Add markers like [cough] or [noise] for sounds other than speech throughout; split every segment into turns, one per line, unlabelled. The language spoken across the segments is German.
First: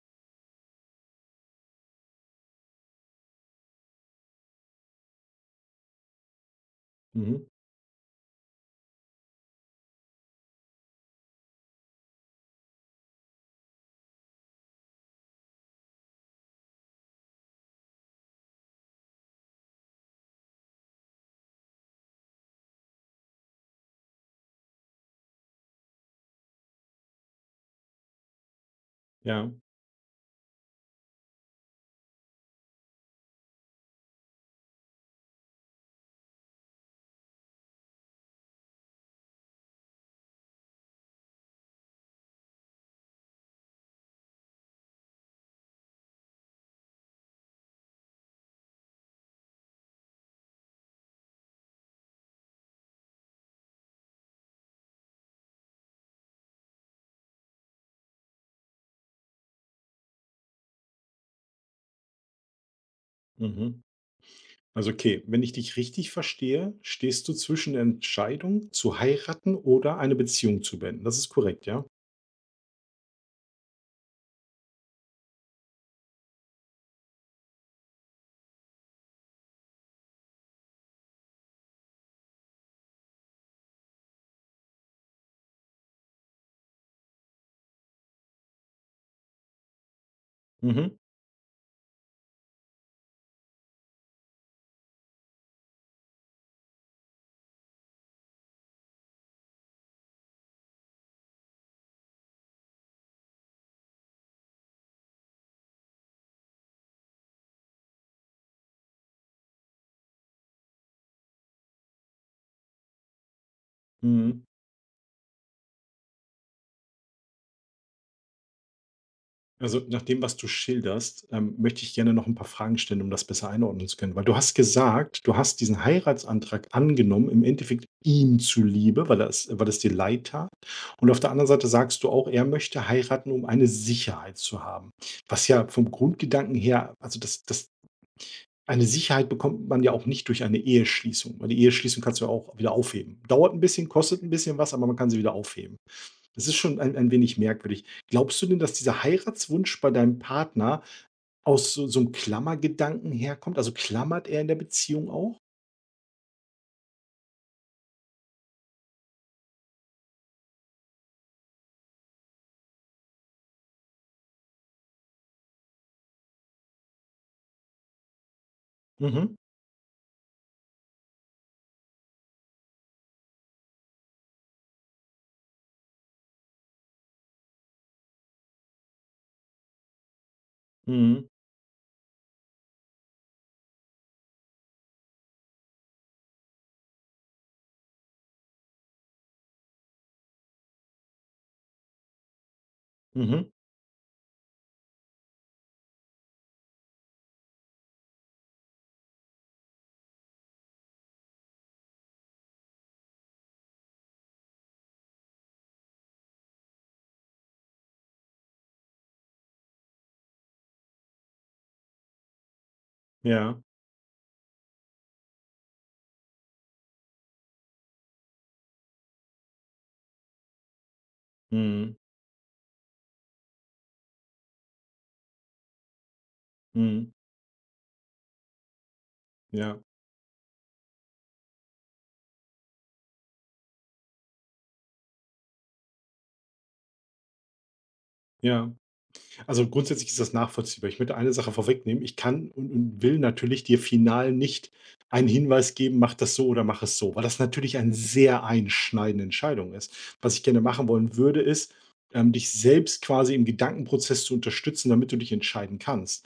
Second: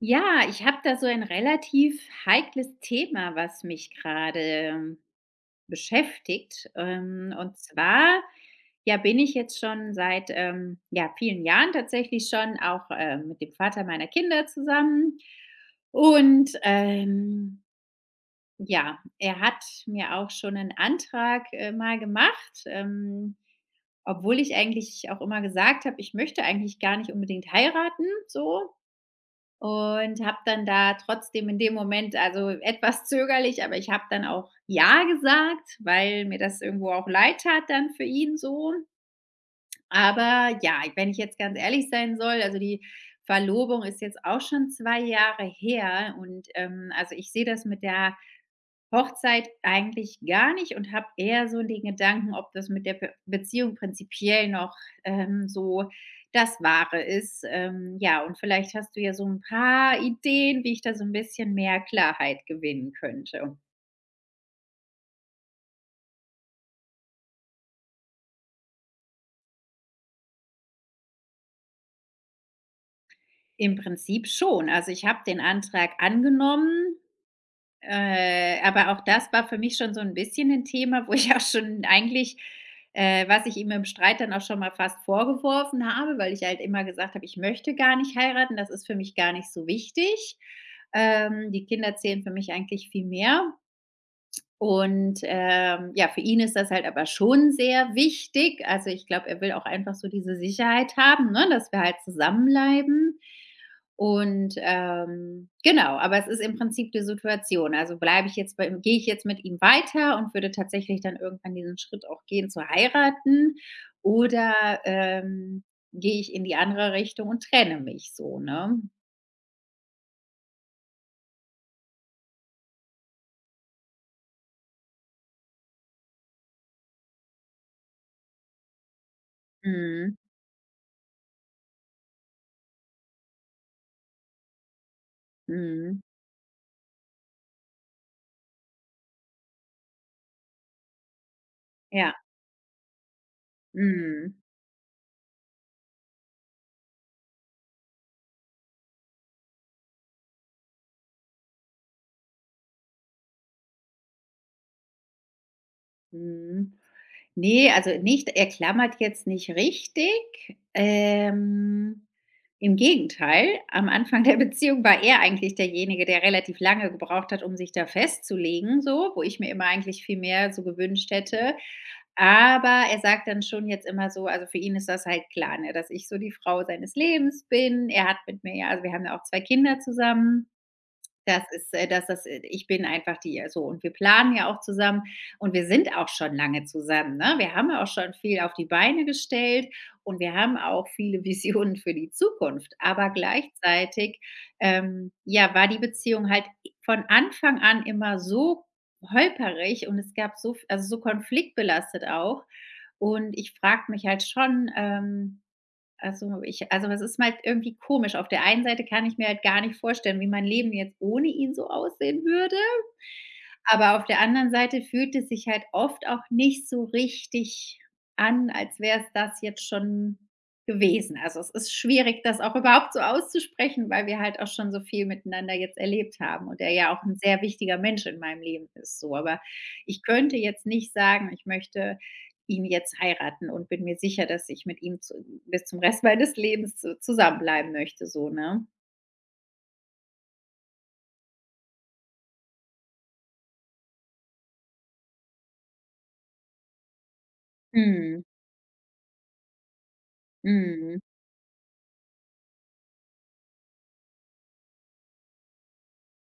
Ja, ich habe da so ein relativ heikles Thema, was mich gerade beschäftigt.
Mhm.
Und zwar, ja, bin ich jetzt schon seit ja, vielen Jahren tatsächlich schon auch mit dem Vater meiner Kinder zusammen. Und ja, er hat mir auch schon einen Antrag mal gemacht, obwohl ich eigentlich auch immer gesagt habe, ich möchte eigentlich gar nicht unbedingt heiraten, so,
Ja.
und habe dann da trotzdem in dem Moment, also, etwas zögerlich, aber ich habe dann auch ja gesagt, weil mir das irgendwo auch leid tat dann für ihn so. Aber ja, wenn ich jetzt ganz ehrlich sein soll, also, die Verlobung ist jetzt auch schon 2 Jahre her und, also, ich sehe das mit der Hochzeit eigentlich gar nicht und habe eher so den Gedanken, ob das mit der Be Beziehung prinzipiell noch, so das Wahre ist. Ja, und vielleicht hast du ja so ein paar Ideen, wie ich da so ein bisschen mehr Klarheit gewinnen könnte.
Mhm. Also okay, wenn ich dich richtig verstehe, stehst du zwischen der Entscheidung zu heiraten oder eine Beziehung zu beenden. Das ist korrekt, ja?
Im Prinzip schon. Also, ich habe den Antrag angenommen. Aber auch das war für mich schon so 'n bisschen 'n Thema, wo ich auch schon eigentlich, was ich ihm im Streit dann auch schon mal fast vorgeworfen habe, weil ich halt immer gesagt habe: „Ich möchte gar nicht heiraten, das ist für mich gar nicht so wichtig.
Mhm.
Die Kinder zählen für mich eigentlich viel mehr." Und, ja, für ihn ist das halt aber schon sehr wichtig. Also, ich glaube, er will auch einfach so diese Sicherheit haben, ne, dass wir halt zusammenbleiben. Und, genau, aber es ist im Prinzip die Situation. Also, bleibe ich jetzt bei ihm, gehe ich jetzt mit ihm weiter und würde tatsächlich dann irgendwann diesen Schritt auch gehen, zu heiraten,
Mhm.
oder, ähm, gehe ich in die andere Richtung und trenne mich so, ne?
Also nach dem, was du schilderst, möchte ich gerne noch ein paar Fragen stellen, um das besser einordnen zu können. Weil du hast gesagt, du hast diesen Heiratsantrag angenommen, im Endeffekt ihm zuliebe, weil das dir
Mhm.
leid tat. Und auf der anderen Seite sagst du auch, er möchte heiraten, um eine Sicherheit zu haben, was ja vom
Mhm.
Grundgedanken her, also das eine Sicherheit bekommt man ja auch nicht durch eine Eheschließung, weil die Eheschließung
Ja.
kannst du ja auch wieder aufheben. Dauert ein bisschen, kostet ein
Mhm.
bisschen was, aber man kann sie wieder aufheben. Das ist schon ein wenig merkwürdig. Glaubst du denn, dass dieser Heiratswunsch bei deinem Partner aus so 'nem Klammergedanken herkommt? Also, klammert er in der Beziehung auch?
Mhm. Nee, also nicht, er klammert jetzt nicht richtig. Ähm, Im Gegenteil, am Anfang der Beziehung war er eigentlich derjenige, der relativ lange gebraucht hat, um sich da festzulegen, so, wo
Mhm.
ich mir immer eigentlich viel mehr so gewünscht hätte. Aber er sagt dann schon jetzt immer so, also, für ihn ist das halt klar, ne, dass ich so die Frau seines Lebens bin. Er hat mit mir ja, also, wir haben ja auch 2 Kinder zusammen.
Mhm.
Das ist das ich bin einfach die so, und wir planen ja auch zusammen und wir sind auch schon lange zusammen, ne? Wir haben ja auch schon viel auf die Beine gestellt und wir haben auch viele [laughs] Visionen für die Zukunft. Aber
Mhm.
gleichzeitig, ja, war die Beziehung halt von Anfang an immer so holperig und es gab so, also so konfliktbelastet auch. Und ich frage mich halt schon, also, ich, also, es ist halt irgendwie komisch. Auf der einen Seite kann ich mir halt gar nicht vorstellen, wie mein Leben jetzt ohne ihn so aussehen würde.
Ja.
Aber auf der anderen Seite fühlt es sich halt oft auch nicht so richtig an, als wäre es das jetzt schon gewesen. Also, es ist
Mhm.
schwierig, das auch überhaupt so auszusprechen, weil wir halt auch schon so viel miteinander jetzt erlebt haben und er ja auch
Mhm.
ein sehr wichtiger Mensch in meinem Leben ist so. Aber
Ja.
ich könnte jetzt nicht sagen, ich möchte ihn jetzt heiraten und bin mir sicher, dass ich mit ihm zu bis zum Rest meines Lebens zu zusammenbleiben möchte so, ne?
Ja. Also, grundsätzlich ist das nachvollziehbar. Ich möchte eine Sache vorwegnehmen. Ich kann und will natürlich dir final nicht einen Hinweis geben: „Mach das so oder mach es so“, weil das natürlich eine
Mhm.
sehr einschneidende Entscheidung ist. Was ich gerne machen
Mhm.
wollen würde, ist, dich selbst quasi im Gedankenprozess zu unterstützen, damit du dich entscheiden kannst.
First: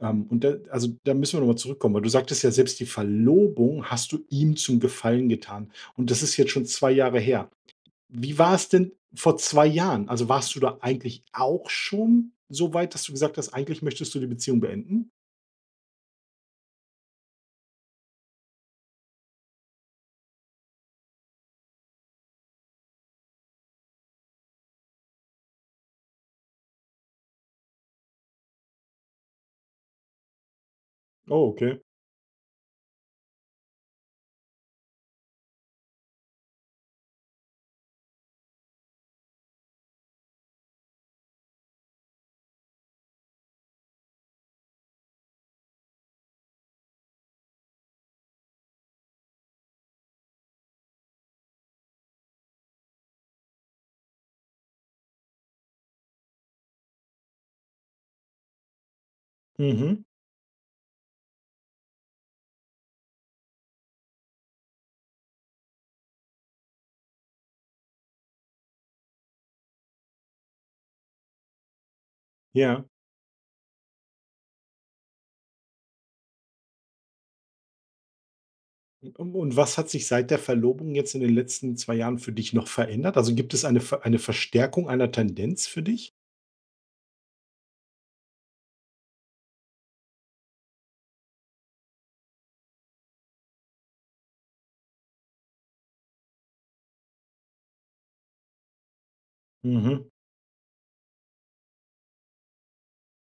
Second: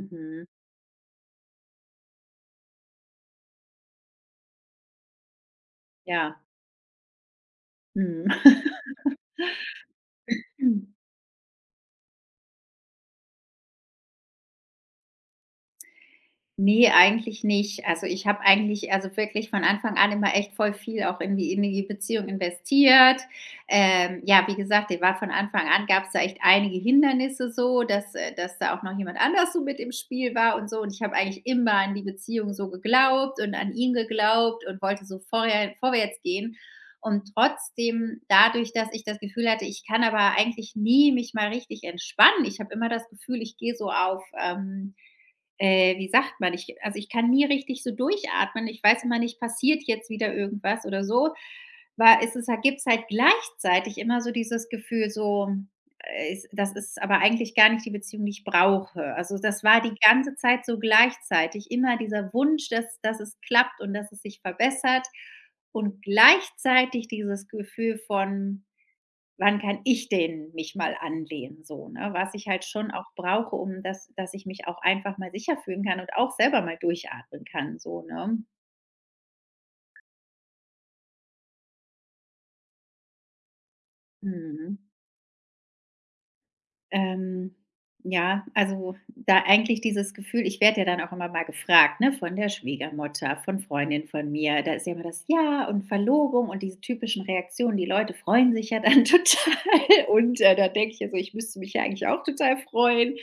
Und da also, da müssen wir nochmal zurückkommen, weil du sagtest ja, selbst die Verlobung hast du ihm zum Gefallen getan. Und das ist
Ja.
jetzt schon 2 Jahre her.
Mhm.
Wie war es denn vor 2 Jahren? Also, warst du da
[laughs]
eigentlich auch schon so weit, dass du gesagt hast: „Eigentlich möchtest du die Beziehung beenden?“
Ne, eigentlich nicht. Also, ich habe eigentlich, also, wirklich von Anfang an immer echt voll viel auch in die Beziehung investiert. Ja, wie gesagt, der war von Anfang an, gab es da echt einige Hindernisse so, dass da auch noch jemand anders so mit im Spiel war und so. Und ich habe eigentlich
Oh,
immer
okay.
an die Beziehung so geglaubt und an ihn geglaubt und wollte so vorher vorwärts gehen. Und trotzdem, dadurch, dass ich das Gefühl hatte, ich kann aber eigentlich nie mich mal richtig entspannen. Ich habe immer das Gefühl, ich gehe so auf, wie sagt man? Ich, also, ich kann nie richtig so durchatmen. Ich weiß immer nicht, passiert jetzt wieder irgendwas oder so, war, ist es, gibt es halt gleichzeitig immer so dieses Gefühl so, es, das ist aber eigentlich gar nicht die Beziehung, die ich brauche. Also, das war die
Mhm.
ganze Zeit so gleichzeitig immer dieser Wunsch, dass es klappt und dass es sich verbessert, und gleichzeitig dieses Gefühl von, wann kann ich den mich mal anlehnen so, ne? Was ich halt
Ja.
schon auch brauche, um dass ich mich auch einfach mal sicher fühlen kann und auch selber mal durchatmen kann so, ne?
Und was hat sich seit der Verlobung jetzt in den letzten 2 Jahren für dich noch verändert? Also, gibt es eine
Mhm.
Verstärkung einer Tendenz für dich?
Ähm, ja, also, da eigentlich dieses Gefühl, ich werde ja dann auch immer mal gefragt, ne, von der Schwiegermutter, von Freundin, von mir. Da ist ja immer das Ja und Verlobung und diese typischen Reaktionen. Die Leute freuen sich ja dann [laughs] total,
Mhm.
und, da denke ich ja so: „Ich müsste mich ja eigentlich auch total freuen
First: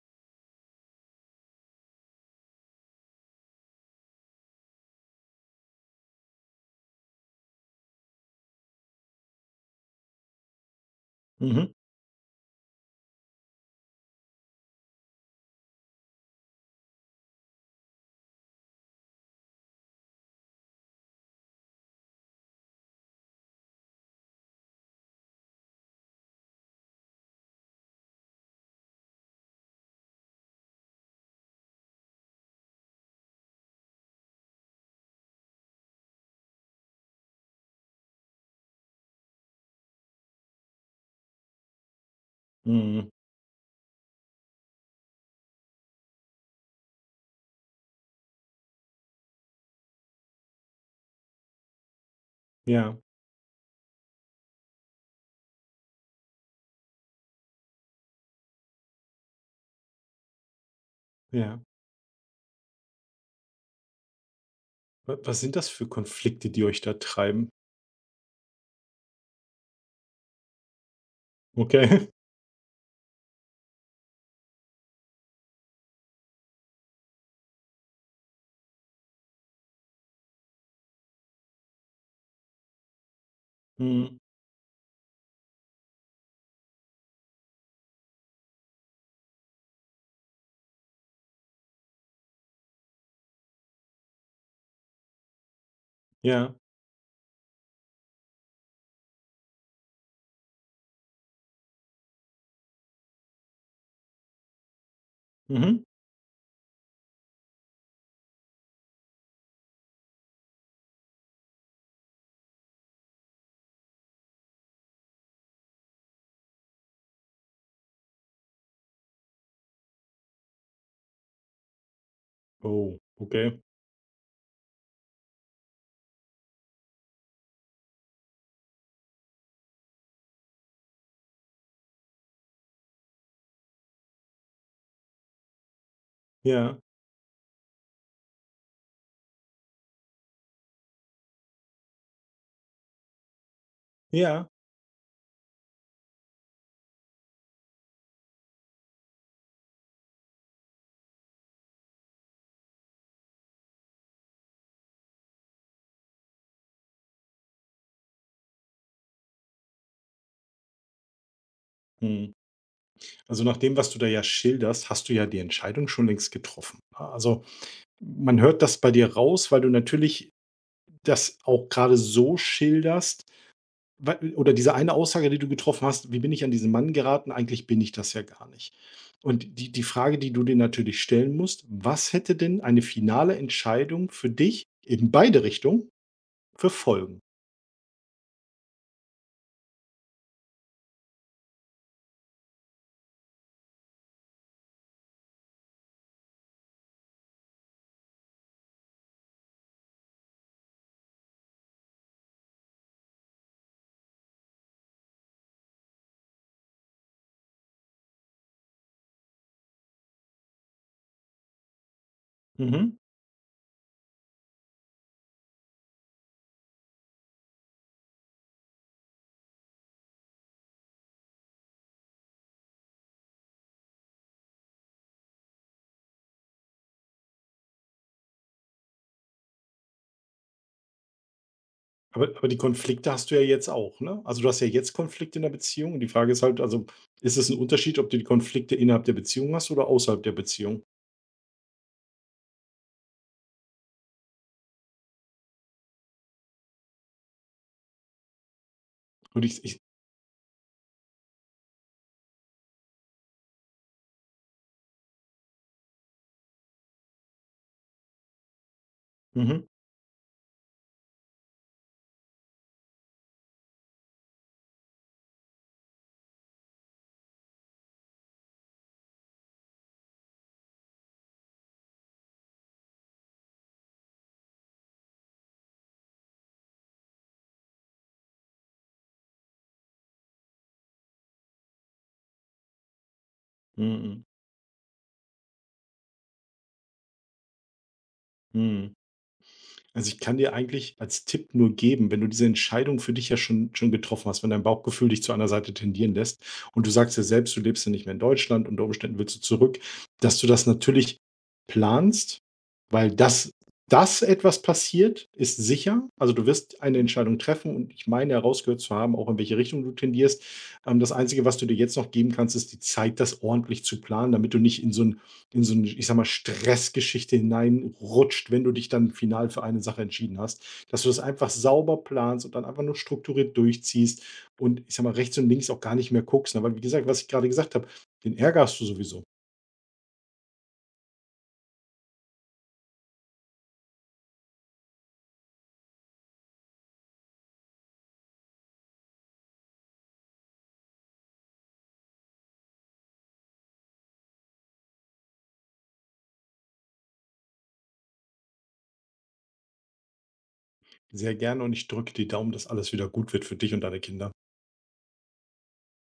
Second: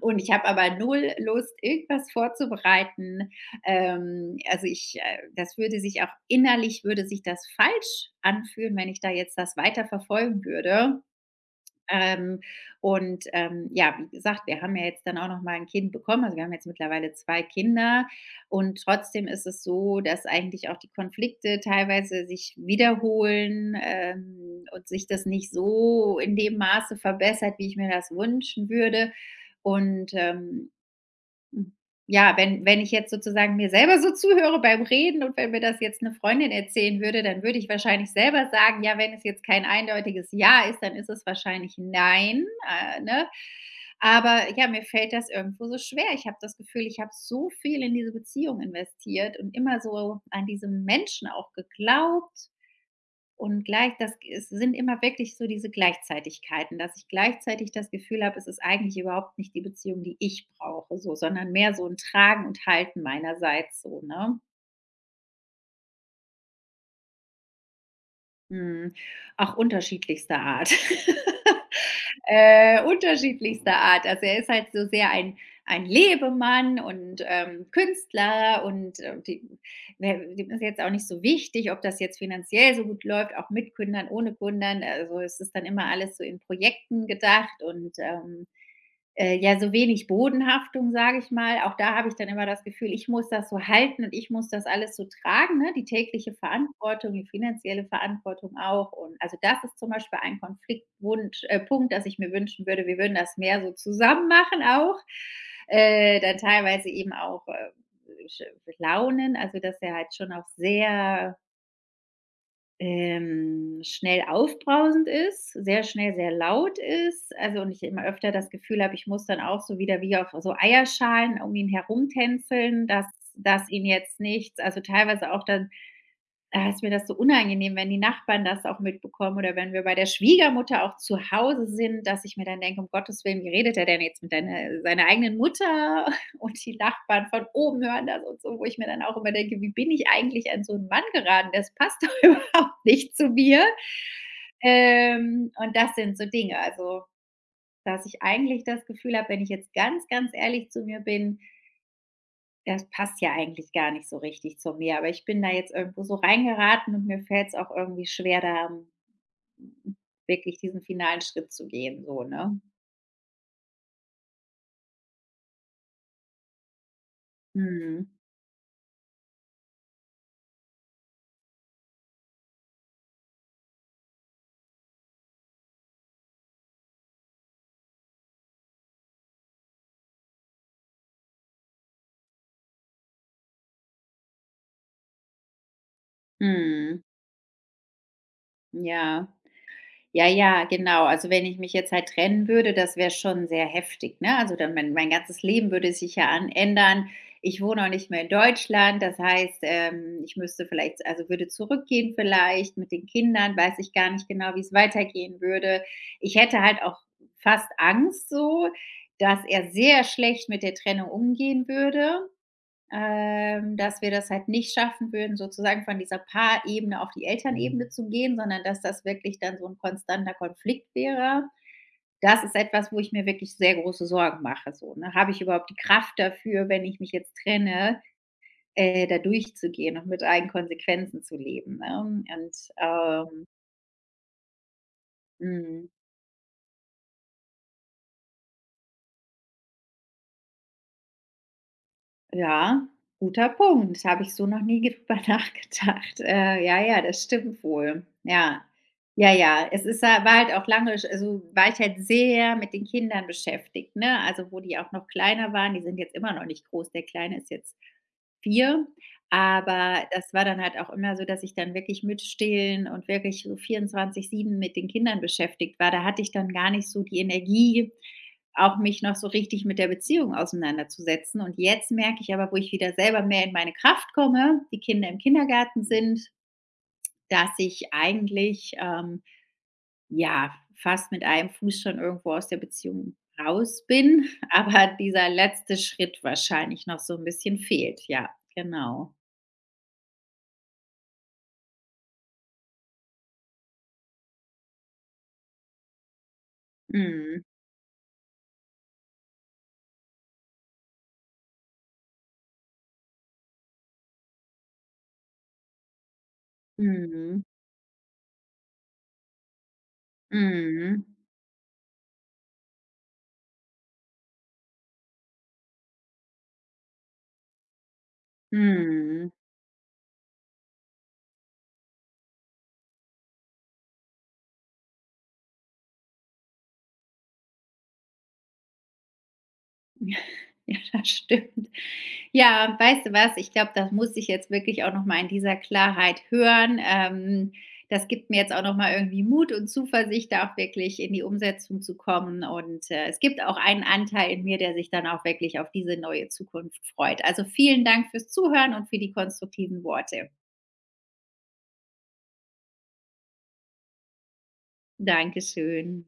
und ich habe aber null Lust, irgendwas vorzubereiten." Also, ich, das würde sich auch innerlich würde sich das falsch anfühlen, wenn ich da jetzt das weiter verfolgen würde.
Mhm.
Ähm, und, ja, wie gesagt, wir haben ja jetzt dann auch noch mal ein Kind bekommen. Also, wir haben jetzt mittlerweile 2 Kinder und trotzdem ist es so, dass eigentlich auch die Konflikte teilweise sich wiederholen, und sich das nicht so in dem Maße verbessert, wie ich mir das wünschen würde. Und, hm. Ja, wenn ich jetzt sozusagen mir selber so zuhöre beim Reden und wenn mir das jetzt eine Freundin erzählen würde, dann würde ich wahrscheinlich selber sagen: „Ja, wenn es jetzt kein eindeutiges Ja ist, dann ist es wahrscheinlich nein",
Mhm.
ne? Aber ja, mir fällt das irgendwo so schwer. Ich habe das Gefühl, ich habe so viel in diese Beziehung investiert und immer so an diesen Menschen auch geglaubt.
Ja,
Und gleich das, es sind immer wirklich so diese Gleichzeitigkeiten, dass ich gleichzeitig das Gefühl habe, es ist eigentlich überhaupt nicht die Beziehung, die ich brauche so, sondern
ja.
mehr so ein Tragen und Halten meinerseits so, ne?
Wa was sind das für Konflikte, die euch da treiben?
Mhm. Auch unterschiedlichster Art. [laughs]
Okay. [laughs]
Unterschiedlichster Art. Also, er ist halt so sehr ein Lebemann und, Künstler, und, dem ne, dem ist jetzt auch nicht so wichtig, ob das jetzt finanziell so gut läuft, auch mit Gründern,
Mhm.
ohne Gründern. Also, es ist dann immer alles so in Projekten gedacht, und, ja, so wenig Bodenhaftung, sage ich mal. Auch da habe ich dann immer das Gefühl, ich muss das so halten und ich muss das alles so tragen, ne? Die tägliche
Ja.
Verantwortung, die finanzielle Verantwortung auch. Und, also, das ist zum Beispiel ein Konfliktwunsch, Punkt, dass ich mir wünschen würde, wir würden das mehr so zusammen machen auch.
Mhm.
Dann teilweise eben auch, sch Launen, also, dass er halt schon auch sehr schnell aufbrausend ist, sehr schnell sehr laut ist, also, und ich immer öfter das Gefühl habe, ich muss dann auch so wieder wie auf so Eierschalen um ihn herumtänzeln,
Oh,
dass
okay.
dass ihn jetzt nichts, also teilweise auch dann, ist mir das so unangenehm, wenn die Nachbarn das auch mitbekommen oder wenn wir bei der Schwiegermutter auch zu Hause sind, dass ich mir dann denke, um Gottes Willen, wie redet er denn jetzt mit deiner, seiner eigenen Mutter [laughs] und die
Ja.
Nachbarn von oben hören das und so, wo ich mir dann auch immer denke, wie bin ich eigentlich an so einen Mann geraten? Das passt doch [laughs] überhaupt nicht zu mir.
Ja.
Und das sind so Dinge, also, dass ich eigentlich das Gefühl habe, wenn ich jetzt ganz, ganz ehrlich zu mir bin, das passt ja eigentlich gar nicht so richtig zu mir, aber ich bin da jetzt irgendwo so reingeraten und mir fällt es auch irgendwie schwer, da mm, wirklich diesen finalen Schritt zu gehen, so,
Mhm.
ne?
Also nach dem, was du da ja schilderst, hast du ja die Entscheidung schon längst getroffen, ne? Also
Mhm.
man hört das bei dir raus, weil du natürlich das auch gerade so schilderst, weil- oder diese eine Aussage, die du getroffen hast: wie bin ich an diesen Mann geraten, eigentlich bin ich das ja gar nicht. Und die Frage, die du dir natürlich stellen musst, was hätte denn eine finale Entscheidung für dich in beide Richtungen für
Mhm.
Folgen?
Ja. Ja, ja, genau. Also, wenn ich mich jetzt halt trennen würde, das wäre schon sehr heftig, ne? Also, dann mein ganzes Leben würde sich ja an ändern. Ich wohne auch nicht mehr in Deutschland. Das heißt, ich müsste vielleicht, also, würde zurückgehen vielleicht mit den Kindern, weiß ich gar nicht genau, wie es weitergehen würde. Ich hätte halt auch fast Angst so, dass er sehr schlecht mit der Trennung umgehen würde.
Mhm.
Dass wir das halt nicht schaffen würden, sozusagen von dieser Paarebene auf die Elternebene zu gehen, sondern dass das wirklich dann so ein konstanter Konflikt wäre. Das ist etwas, wo ich mir wirklich sehr große Sorgen mache so, ne? Habe ich überhaupt die Kraft dafür, wenn ich mich jetzt trenne, da durchzugehen und mit allen Konsequenzen zu leben, ne? Und,
Aber die Konflikte hast du ja
ähm
jetzt auch, ne? Also, du hast ja jetzt Konflikte in der
mhm.
Beziehung und die Frage ist halt, also, ist es ein Unterschied, ob du die Konflikte innerhalb der Beziehung hast oder außerhalb der Beziehung?
Ja, guter Punkt. Habe ich so noch nie [laughs] ge drüber nachgedacht. Ja, ja, das stimmt wohl. Ja. Ja,
Und ich
ja.
ich
Es ist ha war halt auch lange, also, war ich halt sehr mit den Kindern beschäftigt, ne? Also, wo die auch noch kleiner waren. Die sind jetzt immer noch nicht groß. Der Kleine ist jetzt 4.
mhm.
Aber das war dann halt auch immer so, dass ich dann wirklich mit Stillen und wirklich so 24/7 mit den Kindern beschäftigt war. Da hatte ich dann gar nicht so die Energie, auch mich noch so richtig mit der Beziehung auseinanderzusetzen. Und jetzt merke ich aber, wo ich wieder selber mehr in meine Kraft komme, die Kinder im Kindergarten sind, dass ich eigentlich, ja, fast mit einem Fuß schon irgendwo aus der Beziehung raus
Mhm.
bin, [laughs] aber dieser letzte Schritt wahrscheinlich noch so ein bisschen fehlt. Ja,
Mhm.
genau.
Also, ich kann dir eigentlich als Tipp nur geben, wenn du diese Entscheidung für dich ja schon getroffen hast, wenn dein Bauchgefühl dich zu einer Seite tendieren lässt und du sagst ja
Mhm.
selbst, du lebst ja nicht mehr in Deutschland, unter Umständen willst du zurück, dass du das natürlich planst, weil das, dass etwas passiert, ist sicher. Also, du wirst eine Entscheidung
Mhm.
treffen und ich meine herausgehört zu haben, auch in welche Richtung du tendierst. Ähm,
Mhm.
das Einzige, was du dir jetzt noch geben kannst, ist die Zeit, das ordentlich zu planen, damit du nicht in so ein in so 'ne, ich sage mal, Stressgeschichte hineinrutscht, wenn du dich dann
Mhm.
final für eine Sache entschieden hast, dass du das einfach sauber planst und dann einfach nur strukturiert durchziehst und ich sage mal, rechts und links auch gar nicht mehr guckst, ne? Weil wie gesagt, was ich gerade gesagt habe, den Ärger hast du sowieso.
[laughs] Ja, das stimmt. Ja, weißt du was? Ich glaube, das muss ich jetzt wirklich auch noch mal in dieser Klarheit hören. Das gibt mir jetzt auch noch mal irgendwie Mut und Zuversicht, da auch wirklich in die Umsetzung zu kommen. Und es gibt auch einen Anteil in mir, der sich dann auch wirklich auf diese neue Zukunft freut. Also vielen Dank fürs Zuhören und für die konstruktiven Worte.
Sehr gerne, und ich drücke die Daumen, dass alles wieder gut wird für dich und deine Kinder.
Dankeschön.